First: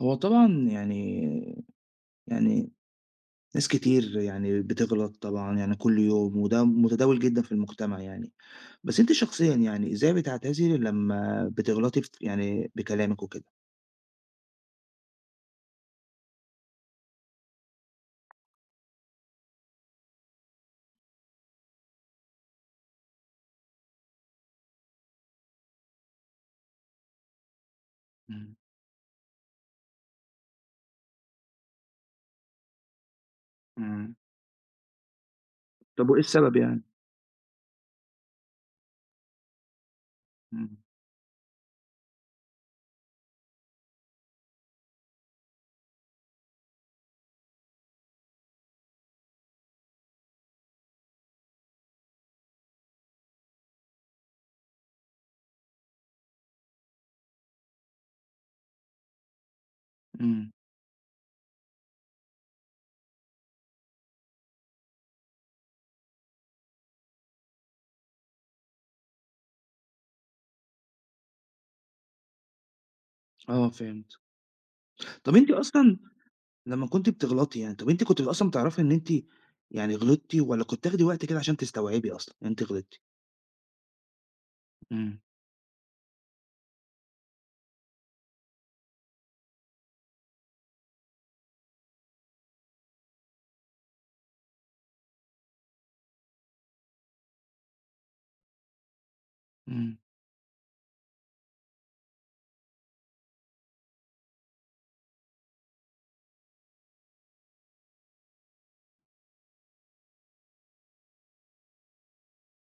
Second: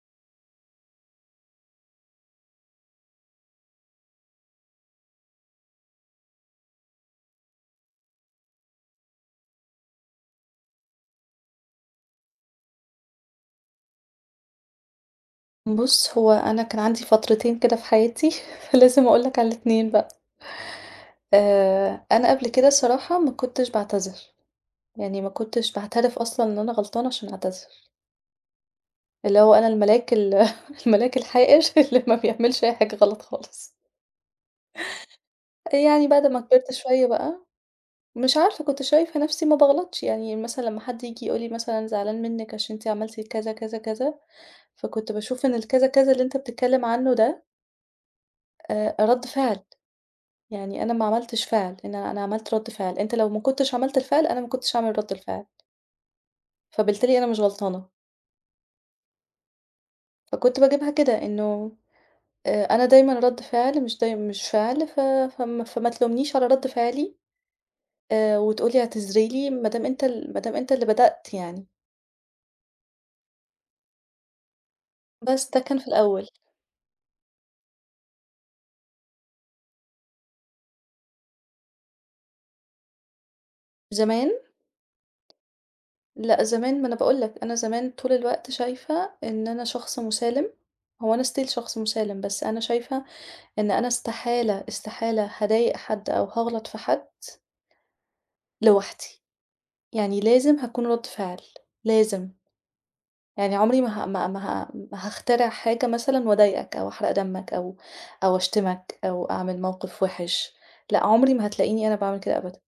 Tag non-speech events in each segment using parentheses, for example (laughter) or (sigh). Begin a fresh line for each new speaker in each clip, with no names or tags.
هو طبعًا يعني يعني ناس كتير يعني بتغلط طبعًا يعني كل يوم، وده متداول جدًا في المجتمع يعني، بس أنتِ شخصيًا يعني إزاي بتعتذري لمّا بتغلطي يعني بكلامِك وكده؟
بُص، هو أنا كان عندي فترتين كده في حياتي، (laughs) فلازم أقول لك على الاتنين بقى. أنا قبل كده الصراحة ما كنتش باعتذر، يعني ما كنتش باعترف أصلًا إن أنا غلطانة عشان أعتذر،
إمم،
اللي هو أنا الملاك (laughs) الملاك الحائر (laughs) اللي ما بيعملش أي حاجة غلط خالص.
إمم.
يعني
طب وإيه
بعد ما
السبب
كبرت
يعني؟
شوية بقى، مش عارفة كنت شايفة نفسي ما باغلطش، يعني مثلًا
إمم،
لمّا حد ييجي يقول لي مثلًا زعلان منِّك عشان أنتِ عملتِ كذا، كذا، كذا، فكنت باشوف إن الكذا، كذا اللي أنت بتتكلم عنه ده رَد فعل. يعني أنا ما عملتش فعل، إن أنا عملت رَد فعل، أنت لو ما كنتش عملت الفعل، أنا ما كنتش هاعمل رَد الفعل، فبالتالي أنا مش غلطانة،
إمم،
فكنت باجيبها كده إنه أنا دايمًا رَد فعل مش فعل، ف فم فما تلومنيش على رَد فعلي وتقول لي اعتذري لي ما دام أنت ال ما دام أنت اللي بدأت يعني،
آه فهمت. طب
بس
أنتِ
ده كان في
أصلًا
الأول.
لمّا كنتِ بتغلطي يعني، طب أنتِ كنتِ أصلًا بتعرفي إن أنتِ يعني غلطتِ والّا كنتِ بتاخدي وقت كده عشان تستوعبي أصلًا إن أنتِ غلطتِ؟
زمان
إمم،
لأ، زمان ما أنا باقول لك، أنا زمان طول الوقت شايفة إن أنا شخص مُسالم، هو أنا still شخص مُسالم، بس أنا شايفة إن أنا استحالة، استحالة هاضايق حد أو هاغلط في حد لوحدي،
إمم،
يعني لازم هاكون رد فعل، لازم، يعني عمري ما هاخترع حاجة مثلًا وأضايقك أو أحرق دمك أو أو أشتمك أو أعمل موقف وِحِش، لأ عمري ما هتلاقيني أنا باعمل كده أبدًا،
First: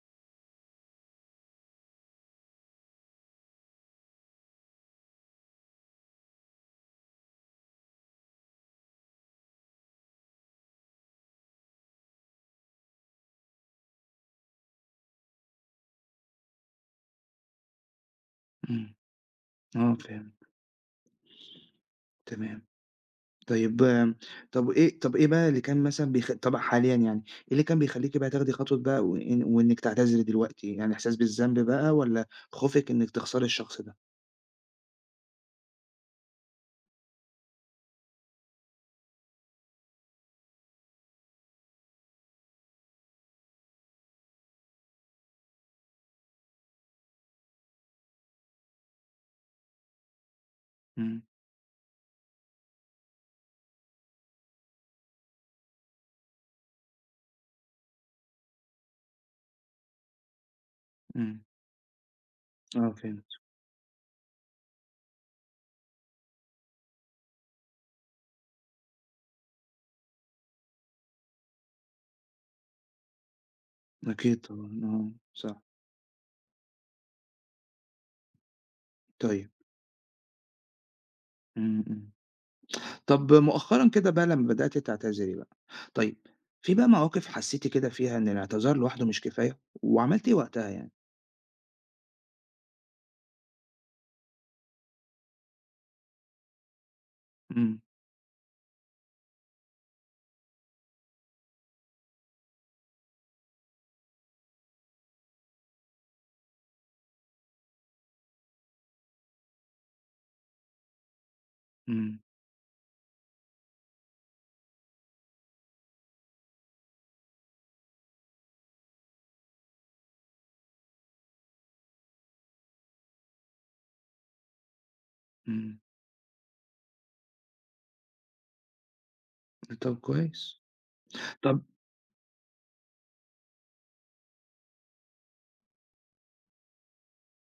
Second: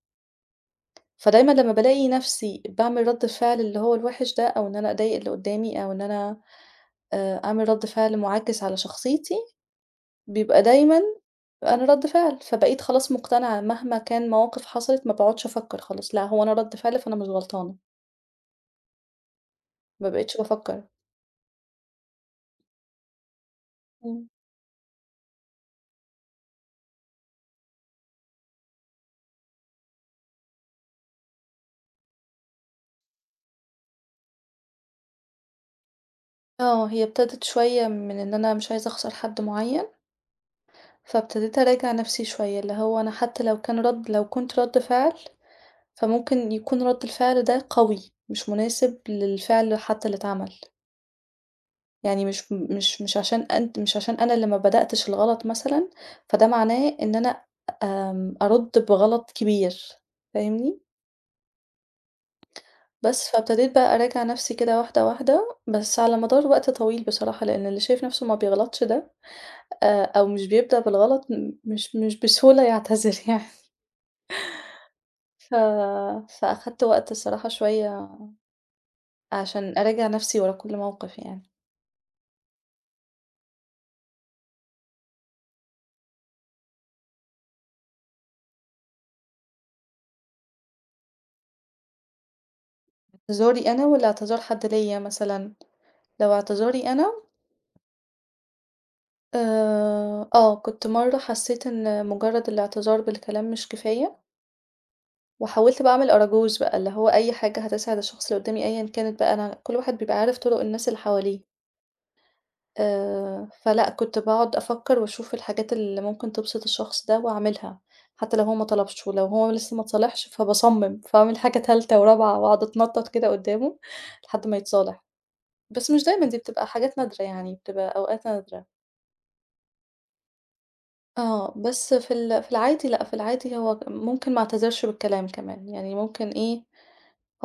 فدايمًا لمّا بالاقي نفسي باعمل رد فعل اللي هو الوِحِش ده أو إن أنا أضايق اللي قدّامي أو إن أنا أعمل رد فعل مُعاكس على شخصيتي، بيبقى دايمًا أنا رد فعل، فبقيت خلاص مقتنعة مهما كان مواقف حصلت ما باقعدش أفكّر خلاص، لأ هو أنا رد فعل فأنا مش غلطانة،
إمم، آه
ما بقيتش
فهمت،
بافكّر.
تمام. طيب
إمم.
طَب إيه بقى اللي كان مثلًا طبعًا حاليًا يعني، إيه اللي كان بيخلّيكِ بقى تاخدي خطوة بقى وإنِّك تعتذري دلوقتي، يعني إحساس بالذنب بقى والّا خوفِك إنِّك تخسري الشخص ده؟
آه، هي ابتدت شوية من إن أنا مش عايزة أخسر حد معيّن، فابتديت أراجع نفسي شوية، اللي هو أنا حتى لو كنت رَد فعل، فممكن يكون رَد الفعل ده قوي، مش مناسب للفعل حتى اللي اتعمل،
إمم،
يعني مش عشان أنت مش عشان أنا اللي ما بدأتش الغلط مثلًا، فده معناه إن أنا أرُد بغلط كبير، فاهمني؟
إمم، آه فهمت،
بس فابتديت بقى أراجع نفسي كده واحدة، واحدة، بس على مدار وقت طويل بصراحة، لإن اللي شايف نفسه ما بيغلطش ده أو مش بيبدأ بالغلط م مش مش بسهولة يعتذر (laughs) يعني
أكيد طبعًا، آه
ف
صح،
فأخدت وقت الصراحة شوية
طيب،
عشان أراجع نفسي ورا كل موقف يعني.
إمم، إمم. طَب مؤخرًا كده بقى لمّا بدأتِ تعتذري بقى، طيب في بقى مواقف حسيتِ كده فيها إن الاعتذار لوحده مش كفاية، وعملتِ إيه وقتها يعني؟
اعتذاري أنا والّا اعتذار حد ليّا مثلًا، لو اعتذاري أنا
إمم،
آه، كنت مرّة حسّيت إن مجرّد الاعتذار بالكلام مش كفاية وحاولت بقى أعمل أراجوز بقى، اللي هو أي حاجة هتسعد الشخص اللي قدّامي أيًا كانت بقى أنا كل واحد بيبقى عارف طُرق الناس اللي حواليه.
إمم،
فلأ كنت باقعد أفكّر وأشوف الحاجات اللي ممكن تبسط الشخص ده وأعملها، حتى لو هو ما طلبش، ولو هو لسه ما اتصالحش فباصمم، فاعمل حاجة تالتة ورابعة وأقعد أتنطط كده قدّامه لحد ما يتصالح،
إمم،
بس مش دايمًا دي بتبقى حاجات نادرة يعني، بتبقى أوقات نادرة.
طَب كويس،
آه،
طَب
بس في في العادي لأ، في العادي هو ممكن ما اعتذرش بالكلام كمان، يعني ممكن إيه،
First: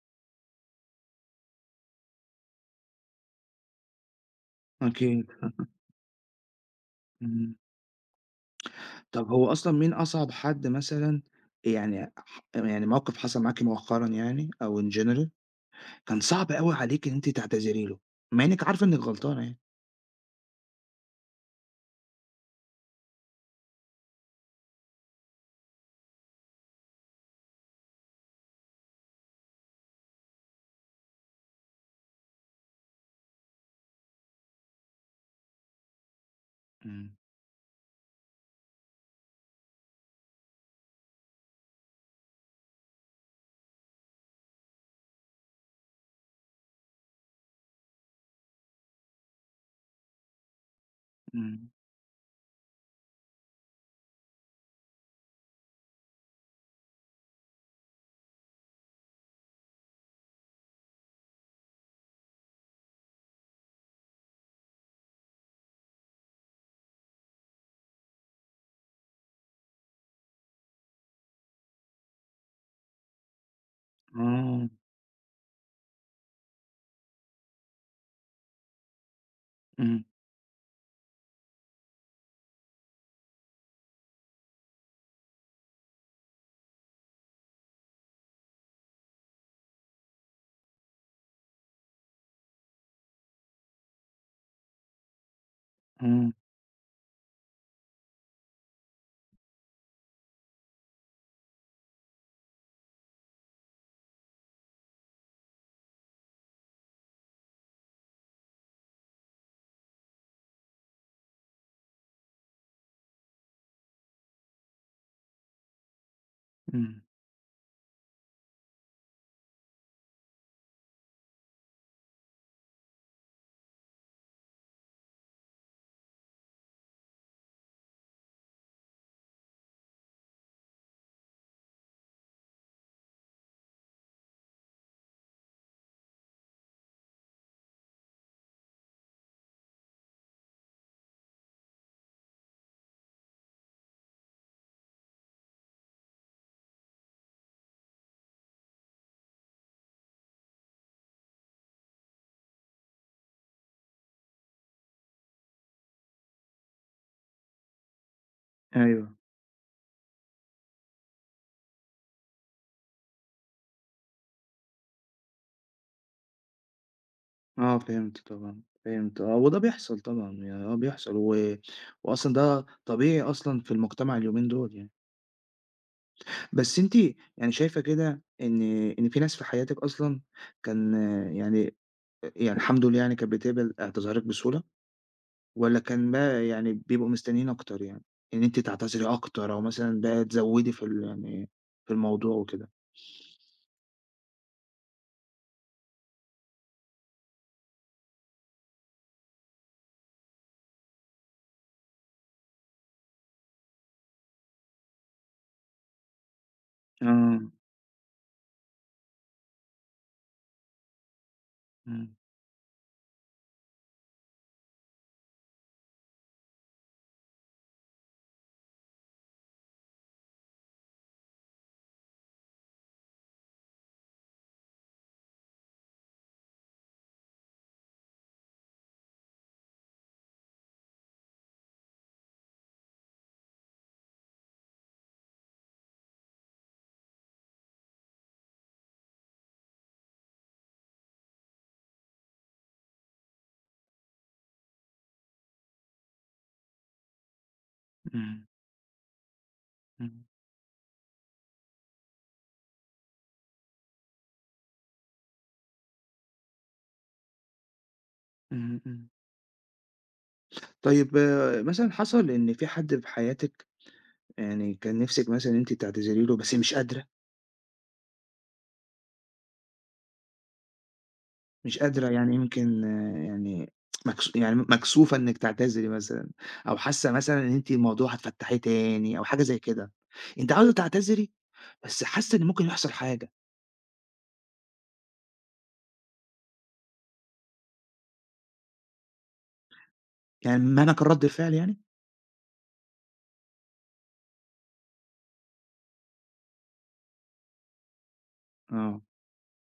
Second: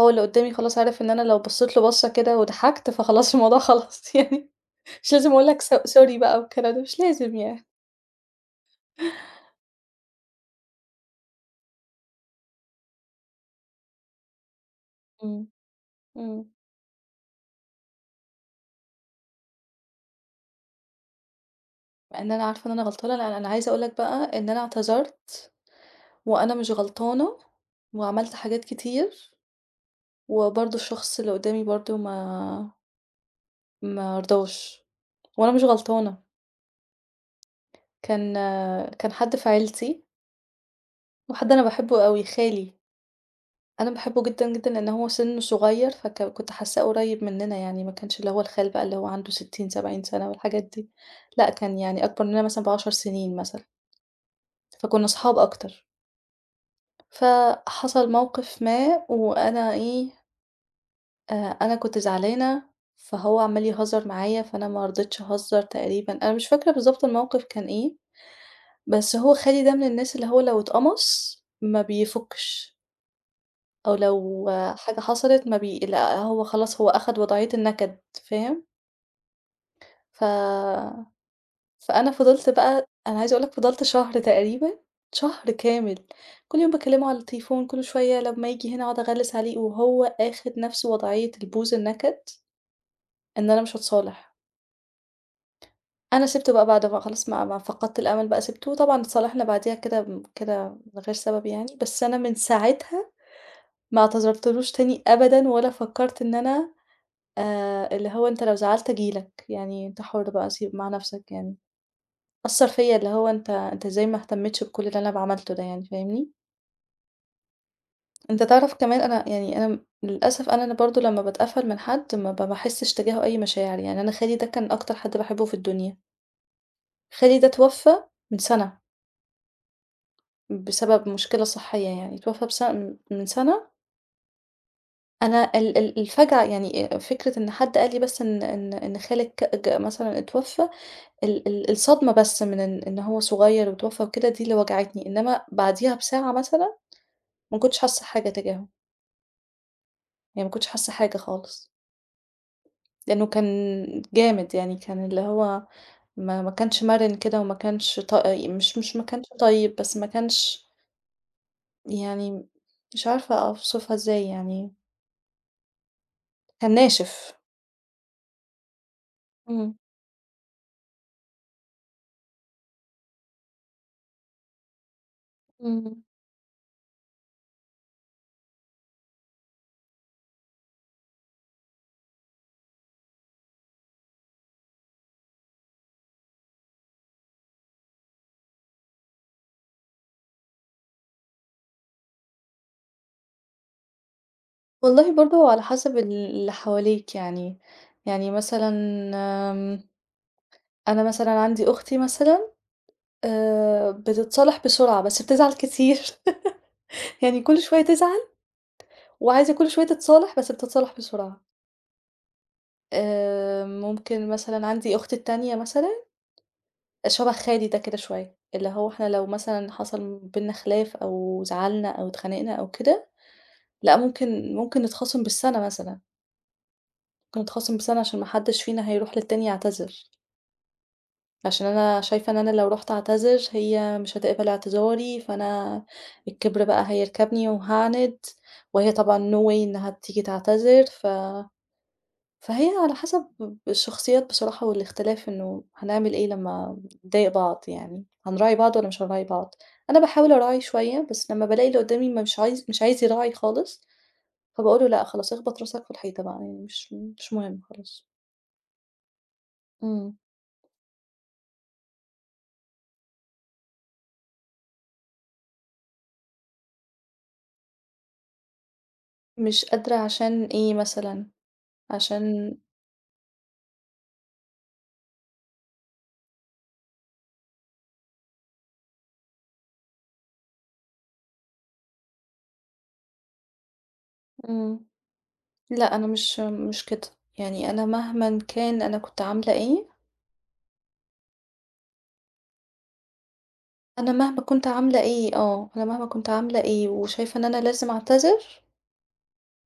هو اللي قدّامي خلاص عرف إن أنا لو بصيت له بصّة كده وضحكت فخلاص الموضوع خلص (laughs) يعني مش لازم
أكيد،
أقول لك
(laughs)
sorry بقى والكلام ده مش لازم
إمم.
يعني.
طب هو أصلًا مين أصعب حد مثلًا يعني يعني موقف حصل معاكِ مؤخرًا يعني أو in general
إمم.
كان
إمم.
صعب أوي عليكِ إن أنتِ تعتذري له، مع إنِّك عارفة إنِّك غلطانة يعني؟
مع إن أنا عارفة إن أنا غلطانة، لأ، أنا عايزة أقول لك بقى إن أنا اعتذرت وأنا مش غلطانة وعملت حاجات كتير، وبرضه الشخص اللي قدّامي برضه ما رضاش وأنا مش غلطانة.
إمم،
كان كان حد في عيلتي وحد أنا باحبه أوي، خالي. أنا باحبه جدًا، جدًا، لإن هو سِنّه صغير، كنت حاسّاه قريّب منّنا يعني، ما كانش اللي هو الخال بقى اللي هو عنده 60، 70 سَنة والحاجات دي، لأ،
إمم،
كان يعني أكبر منّنا مثلًا ب10 سنين مثلًا، فكُنّا صحاب أكتر. فحصل موقف ما وأنا إيه، آآ أنا كنت زعلانة، فهو عمّال يهزّر معايا، فأنا ما رضيتش أهزّر تقريبًا، أنا مش فاكرة بالضبط الموقف كان إيه، بس هو خالي ده من الناس اللي هو لو اتقمص ما بيفُكش، أو لو
آه،
آه، حاجة حصلت ما بي لأ هو خلاص هو أخد وضعية النكد، فاهم؟
إمم،
ف فأنا فضلت بقى أنا عايزة أقول لك فضلت شهر تقريبًا، شهر كامل، كل يوم باكلمه على التليفون، كل شوية لمّا ييجي هنا أقعد أغلس عليه، وهو آخد نفس وضعية البوز النكد، إن أنا مش هاتصالح. أنا
إمم،
سِبته بقى بعد ما خلاص ما فقدت الأمل بقى سِبته، وطبعًا اتصالحنا بعديها كده كده من غير سبب يعني، بس أنا من ساعتها ما اعتذرتلوش تاني أبدًا، ولا فكرت إن أنا اللي هو أنت لو زعلت أجي لك، يعني أنت حُر بقى سيب مع نفسك يعني. أثّر فيّا اللي هو أنت إزاي ما اهتمّتش بكل اللي أنا عملته ده يعني فاهمني؟
إمم،
أنت تعرف كمان أنا يعني أنا للأسف أنا برضه لمّا باتقفّل من حد ما ب باحسّش تجاهه أي مشاعر، يعني أنا خالي ده كان أكتر حد باحبّه في الدنيا، خالي ده اتوفّى من سَنة بسبب مشكلة صحّية يعني، اتوفّى بس من سَنة أنا ال ال الفجعة يعني فكرة إن حد قال لي بس إن إن خالِك ج مثلًا اتوفّى ال ال الصدمة بس من إن هو صغيّر واتوفّى وكده دي اللي وجعتني، إنّما بعديها بساعة مثلًا ما كنتش حاسة حاجة تجاهه، يعني ما كنتش حاسة حاجة خالص، لإنه كان جامد يعني كان اللي هو ما كانش مَرِن كده وما كانش ط مش مش ما
أيوه،
كانش طيب، بس ما كانش يعني مش عارفة أوصفها إزاي يعني، كان ناشف.
آه فهمت طبعًا، فهمت آه، وده
إمم،
بيحصل طبعًا يعني آه بيحصل و وأصلًا ده طبيعي أصلًا في المجتمع اليومين دول يعني،
إمم.
بس أنتِ يعني شايفة كده إن في ناس في حياتِك أصلًا كان يعني يعني الحمد لله يعني كانت بتقبل اعتذارِك بسهولة، والّا كان بقى يعني بيبقوا مستنيين أكتر يعني، إن أنتِ تعتذري أكتر أو مثلًا بقى تزوّدي في ال يعني في الموضوع وكده؟
والله برضه على حسب اللي حواليك يعني، يعني مثلًا آمم، أنا مثلًا عندي أختي مثلًا بتتصالح بسرعة بس بتزعل كتير، (laughs)
آه،
يعني كل شوية تزعل وعايزة كل شوية تتصالح، بس بتتصالح بسرعة.
إمم،
ممكن مثلًا عندي أختي التانية مثلًا شبه خالي ده كده شوية، اللي هو إحنا لو مثلًا حصل بيننا خلاف أو زعلنا أو اتخانقنا أو كده، لأ ممكن نتخاصم بالسَنة مثلًا، ممكن نتخاصم بالسَنة عشان ما حدش فينا هيروح للتاني يعتذر، عشان أنا شايفة إن أنا لو رُحت أعتذر هي مش هتقبل اعتذاري، فأنا الكِبْر بقى هيركبني وهاعند، وهي طبعًا no way إنها تيجي تعتذر فهي على حسب الشخصيات بصراحة والاختلاف إنه هنعمل إيه لمّا نضايق بعض يعني،
إمم،
هنراعي بعض والّا مش هنراعي بعض؟ أنا
إمم،
باحاول أراعي شوية، بس لمّا بالاقي اللي قدّامي ما مش عايز مش عايز يراعي خالص، فباقول له: "لأ خلاص اخبط راسك في الحيطة بقى يعني مش مهم خلاص."
إمم، إمم.
إمم.
طيب آه، مثلًا حصل إن في حد في حياتِك يعني كان نِفْسِك مثلًا إن أنتِ تعتذري له بس مش قادرة،
مش قادرة عشان إيه مثلًا؟
مش قادرة يعني
عشان
يمكن آه، يعني مكسوفة إنِّك تعتذري مثلًا أو حاسة مثلًا إن أنتِ الموضوع هتفتّحيه تاني أو حاجة زي كده، أنتِ عاوزة تعتذري بس حاسة إن ممكن يحصل حاجة،
إمم. لأ أنا مش كده، يعني أنا مهمًا كان أنا كنت عاملة إيه،
يعني معنى كان رد فعل يعني؟
أنا مهما كنت عاملة إيه وشايفة إن أنا لازم أعتذر
آه،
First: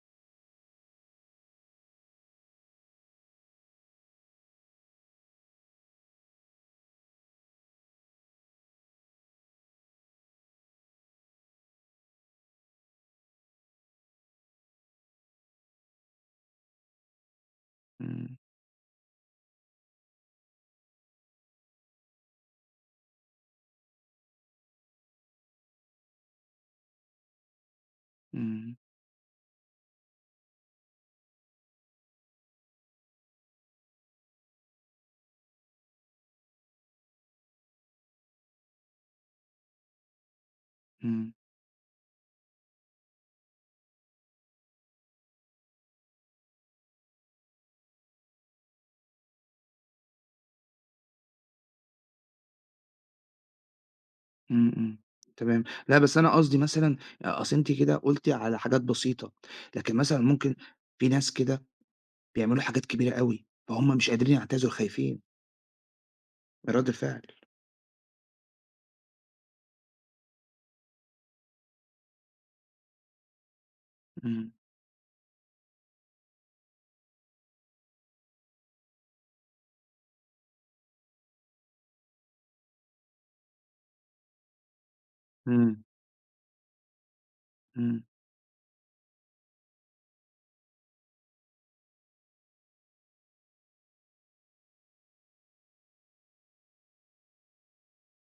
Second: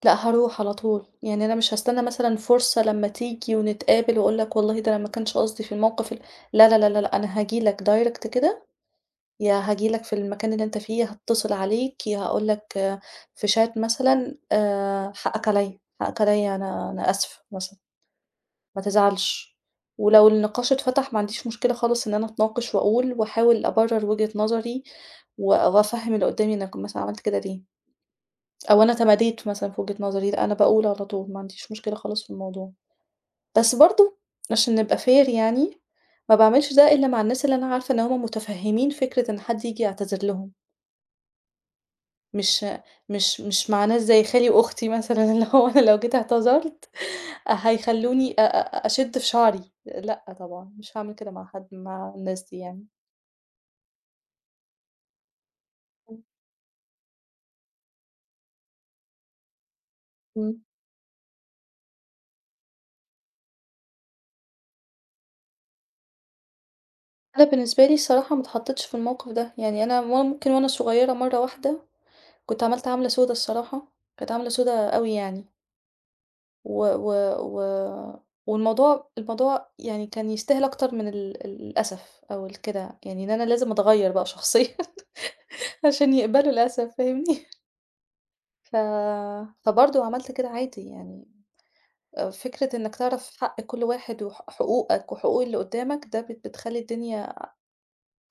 لأ هاروح على طول، يعني أنا مش هاستنى مثلًا فرصة لمّا تيجي ونتقابل وأقول لك والله ده أنا ما كانش قصدي في الموقف ال لا، لا، لا، لا، لأ، أنا هاجي لك direct كده، يا هاجي لك في المكان اللي أنت فيه، هاتصل عليك، يا هاقول لك في chat مثلًا حقك عليَّ، حقك عليَّ أنا آسف مثلًا،
إمم،
ما تزعلش. ولو النقاش اتفتح ما عنديش مشكلة خالص إن أنا أتناقش وأقول، وأحاول أبرر وجهة نظري وأفهم اللي قدامي أنا مثلًا عملت كده ليه.
إمم،
أو أنا تماديت مثلًا في وجهة نظري، لأ أنا باقول على طول، ما عنديش مشكلة خالص في الموضوع. بس برضه عشان نبقى fair يعني، ما باعملش ده إلا مع الناس اللي أنا عارفة إن هُم متفهمين فكرة إن حد ييجي يعتذر لهم،
إمم،
مش مش مع ناس زي خالي وأختي مثلًا، (laughs) اللي هو أنا لو جيت اعتذرت هيخلوني أ أ أشد في شعري، لأ طبعًا مش هاعمل كده مع حد مع الناس دي يعني.
إمم، إمم، تمام، لأ بس
إمم،
أنا قصدي مثلًا أصل أنتِ كده قُلتِ على حاجات بسيطة، لكن مثلًا ممكن
إمم.
في ناس كده بيعملوا حاجات كبيرة أوي، فهُم مش قادرين يعتذروا خايفين من رد الفعل.
أنا بالنسبة لي الصراحة ما اتحطيتش في الموقف ده، يعني أنا ممكن وأنا صغيرة مرة واحدة كنت عملت عَملة سودا الصراحة، كانت عَملة
إمم،
سودا أوي يعني، و و و والموضوع يعني كان يستاهل أكتر من ال ال الأسف أو كده، يعني إن أنا لازم أتغيّر بقى شخصيًا
إمم،
(laughs) عشان يقبلوا الأسف فاهمني؟
إمم،
ف فبرضه عملت كده عادي يعني، فكرة إنك تعرف حق كل واحد وح حقوقك وحقوق اللي قدّامك ده بتخلّي الدنيا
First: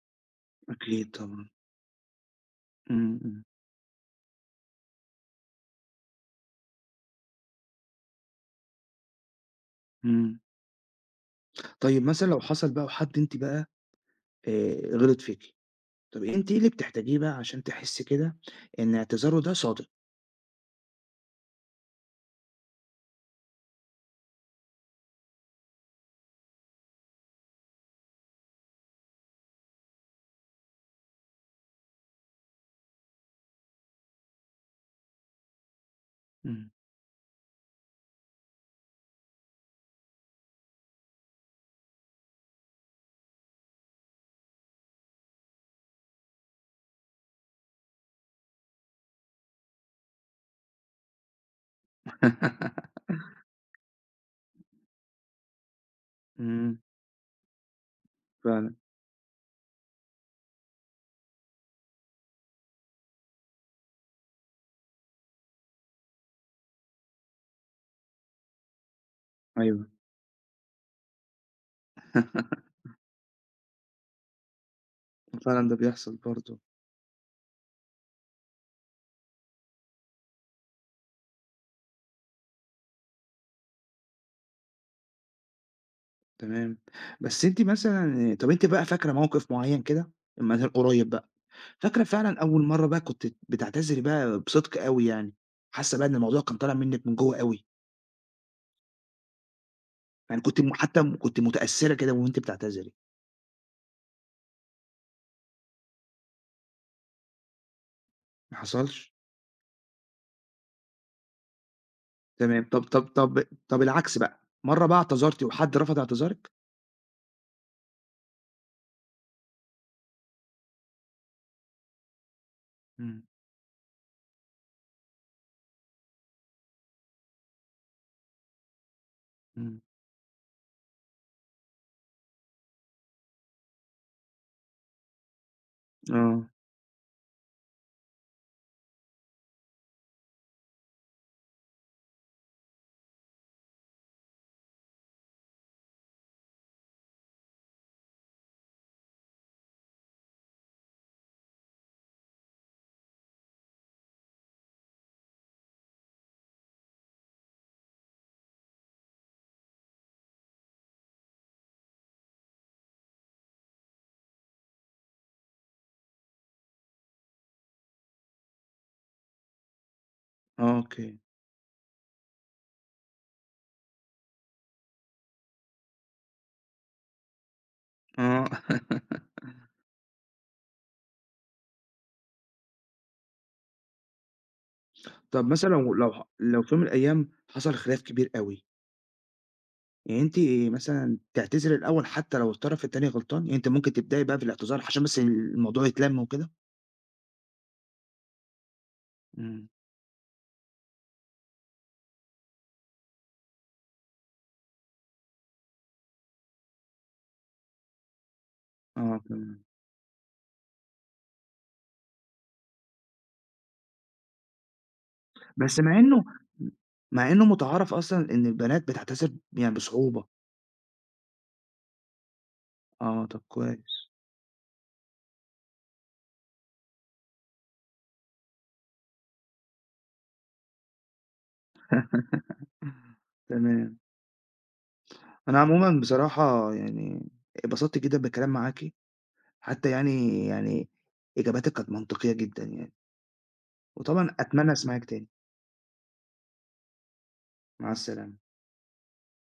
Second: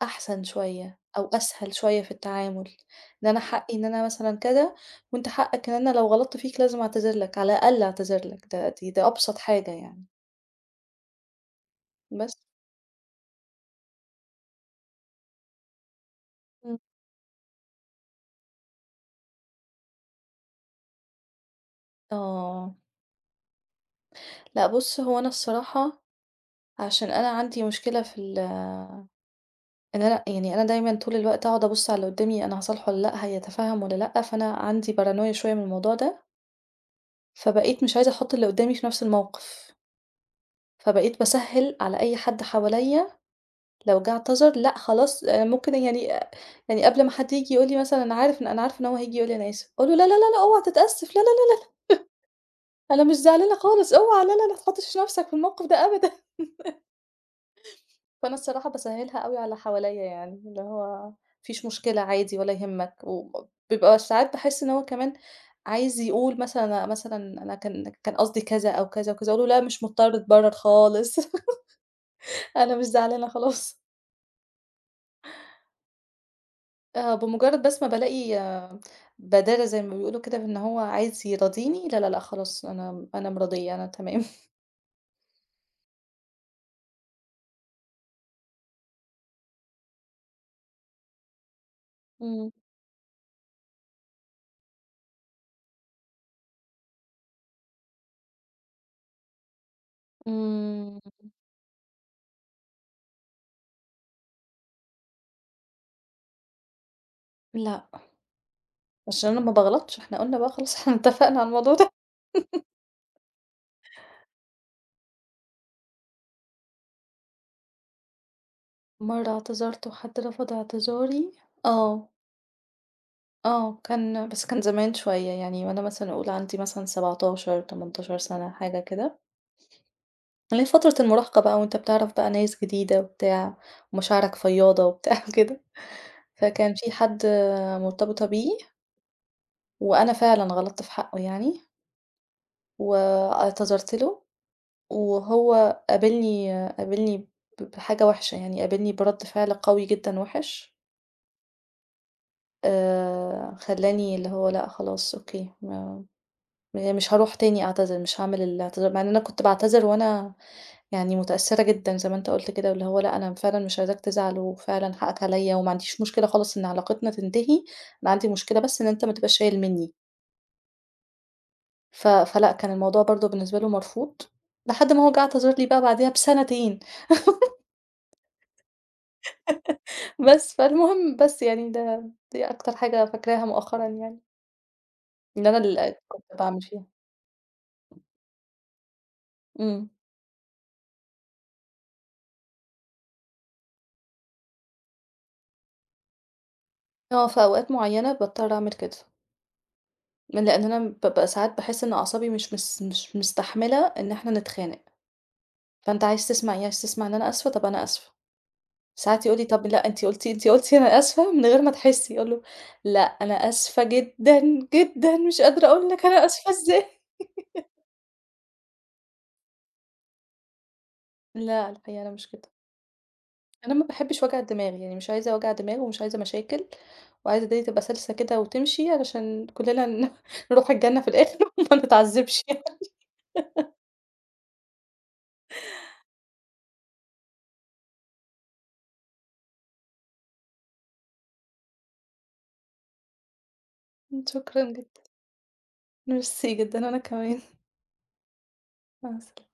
أحسن شوية
أكيد
أو
طبعًا،
أسهل شوية في التعامل،
إمم،
إن أنا
إمم،
حقّي إن أنا مثلًا كذا وأنت حقّك إن أنا لو غلطت فيك لازم أعتذر لك، على الأقل أعتذر لك، ده أبسط حاجة يعني،
إمم، طيب مثلًا
بس.
لو حصل بقى وحد أنتِ بقى غِلط فيكِ، طب أنتِ إيه اللي
إمم.
بتحتاجيه بقى عشان تحسي كده إن اعتذاره ده صادق؟
آه، لأ بُص هو أنا الصراحة عشان أنا عندي مشكلة في إن أنا يعني أنا دايمًا طول الوقت أقعد أبُص على اللي قدّامي أنا هاصالحه والّا لأ، هيتفهّم والّا لأ، فأنا عندي paranoia شوية من الموضوع ده،
إمم.
فبقيت مش عايزة أحُط اللي قدّامي في نفس الموقف، فبقيت باسهّل على أي حد حواليّا لو جه اعتذر لأ خلاص ممكن يعني آه، يعني قبل ما حد ييجي يقول لي مثلًا أنا عارفة إن هو هييجي يقول لي أنا آسف، أقول له: "لا، لا، لا، لا أوعى تتأسف، لا، لا، لأ
(laughs)
أنا مش زعلانة خالص، أوعى لا، لا، لا ما تحطّش نَفْسك في الموقف ده أبدًا." (laughs)
إمم،
فأنا الصراحة
فعلًا،
باسهّلها أوي على اللي حواليّا يعني، اللي هو ما فيش مشكلة عادي ولا يهمك، وبيبقى ساعات باحس إن هو كمان عايز يقول مثلًا أنا كان قصدي كذا أو كذا وكذا، أقول له: "لأ مش
أيوه
مضطر تبرر خالص، (laughs)
(laughs)
أنا مش زعلانة خلاص."
فعلًا ده بيحصل برضه،
آه بمجرد بس ما بالاقي بدالة زي ما بيقولوا كده بإن هو عايز يرضيني، لا، لا، لأ، خلاص أنا مرضيّة أنا تمام.
تمام. بس أنتِ مثلًا طَب أنتِ بقى فاكرة موقف معيّن كده؟ مثلًا قريب بقى، فاكرة فعلًا
إمم،
أول مرّة بقى كنتِ بتعتذري بقى بصدق أوي يعني، حاسة بقى إن الموضوع كان طالع منِّك من جوّه أوي، يعني كنتِ م
إمم،
حتى م كنتِ متأثرة كده وأنتِ بتعتذري،
لأ.
ما حصلش؟
عشان أنا ما باغلطش، إحنا قُلنا بقى خلاص (laughs) إحنا اتفقنا على الموضوع ده.
تمام، طَب العكس بقى، مرّة بقى اعتذرتِ وحد رفض اعتذارِك؟
مرّة اعتذرت وحد رفض اعتذاري آه،
إمم،
آه، كان بس كان زمان شوية يعني وأنا مثلًا أقول عندي مثلًا 17، 18 سَنة حاجة كده،
إمم،
اللي هي فترة المراهقة بقى وأنت بتعرف بقى ناس جديدة وبتاع، ومشاعرك فياضة وبتاع (laughs) وكده،
آه،
فكان في حد مرتبطة بيه وأنا فعلًا غلطت في حقه يعني. واعتذرت له، وهو قابلني بحاجة وِحشة، يعني قابلني برَد فعل قوي جدًا وِحِش، خلّاني اللي هو لأ خلاص أوكي، ما م يعني مش هاروح تاني أعتذر، مش هاعمل الاعتذار مع إن أنا كنت باعتذر وأنا يعني متأثّرة جدًا زي ما أنت قُلت كده، واللي هو لأ أنا فعلًا مش عايزاك تزعل، وفعلًا حقك عليّا، وما عنديش مشكلة خالص إن علاقتنا تنتهي، أنا عندي مشكلة بس إن أنت ما تبقاش شايل منّي.
آه، أوكي،
فلأ، كان الموضوع برضه بالنسبة له مرفوض، لحد ما هو جه اعتذر لي بقى بعديها بسَنتين.
آه. (laughs)
بس، فالمهم بس يعني ده دي أكتر حاجة فاكراها مؤخرًا يعني،
طب
إن أنا
مثلًا لو
اللي
لو ح
كنت باعمل
لو في يوم
فيها.
من الأيام حصل خلاف كبير أوي،
إمم.
يعني أنتِ مثلًا تعتذري الأول حتى لو الطرف التاني غلطان؟ يعني أنتِ ممكن تبدئي بقى بالاعتذار عشان بس الموضوع يتلَم وكده؟
آه، في أوقات معيّنة باضطر أعمل كده،
إمم،
من لإن أنا بابقى ساعات باحس إن أعصابي مش مستحملة إن إحنا نتخانق، فأنت عايز تسمع إيه، عايز تسمع إن أنا آسفة، طَب أنا آسفة.
آه
ساعات يقول لي:
تمام.
"طَب لأ، أنتِ أنتِ قُلتِ أنا آسفة من غير ما تحسّي." أقول له: "لأ، أنا آسفة جدًا، جدًا، مش قادرة
بس
أقول
مع
لك
إنه
أنا آسفة إزاي." (laughs)
مع إنه مُتعارف أصلًا إن البنات بتعتذر يعني بصعوبة.
لا، الحقيقة أنا مش كده.
آه، طب
أنا ما
كويس.
باحبش وجع الدماغ، يعني مش عايزة وجع دماغ ومش عايزة مشاكل، وعايزة الدنيا تبقى سلسة كده وتمشي علشان كلنا (laughs) نروح الجنة في الآخر (laughs) وما نتعذبش يعني.
تمام. أنا عمومًا بصراحة يعني اتبسطت جدًا بالكلام معاكِ، حتى يعني إجاباتِك كانت منطقية جدًا يعني، وطبعًا
شكرًا
أتمنى
جدًا،
أسمعِك تاني.
ميرسي جدًا وأنا كمان،
مع السلامة.
مع السلا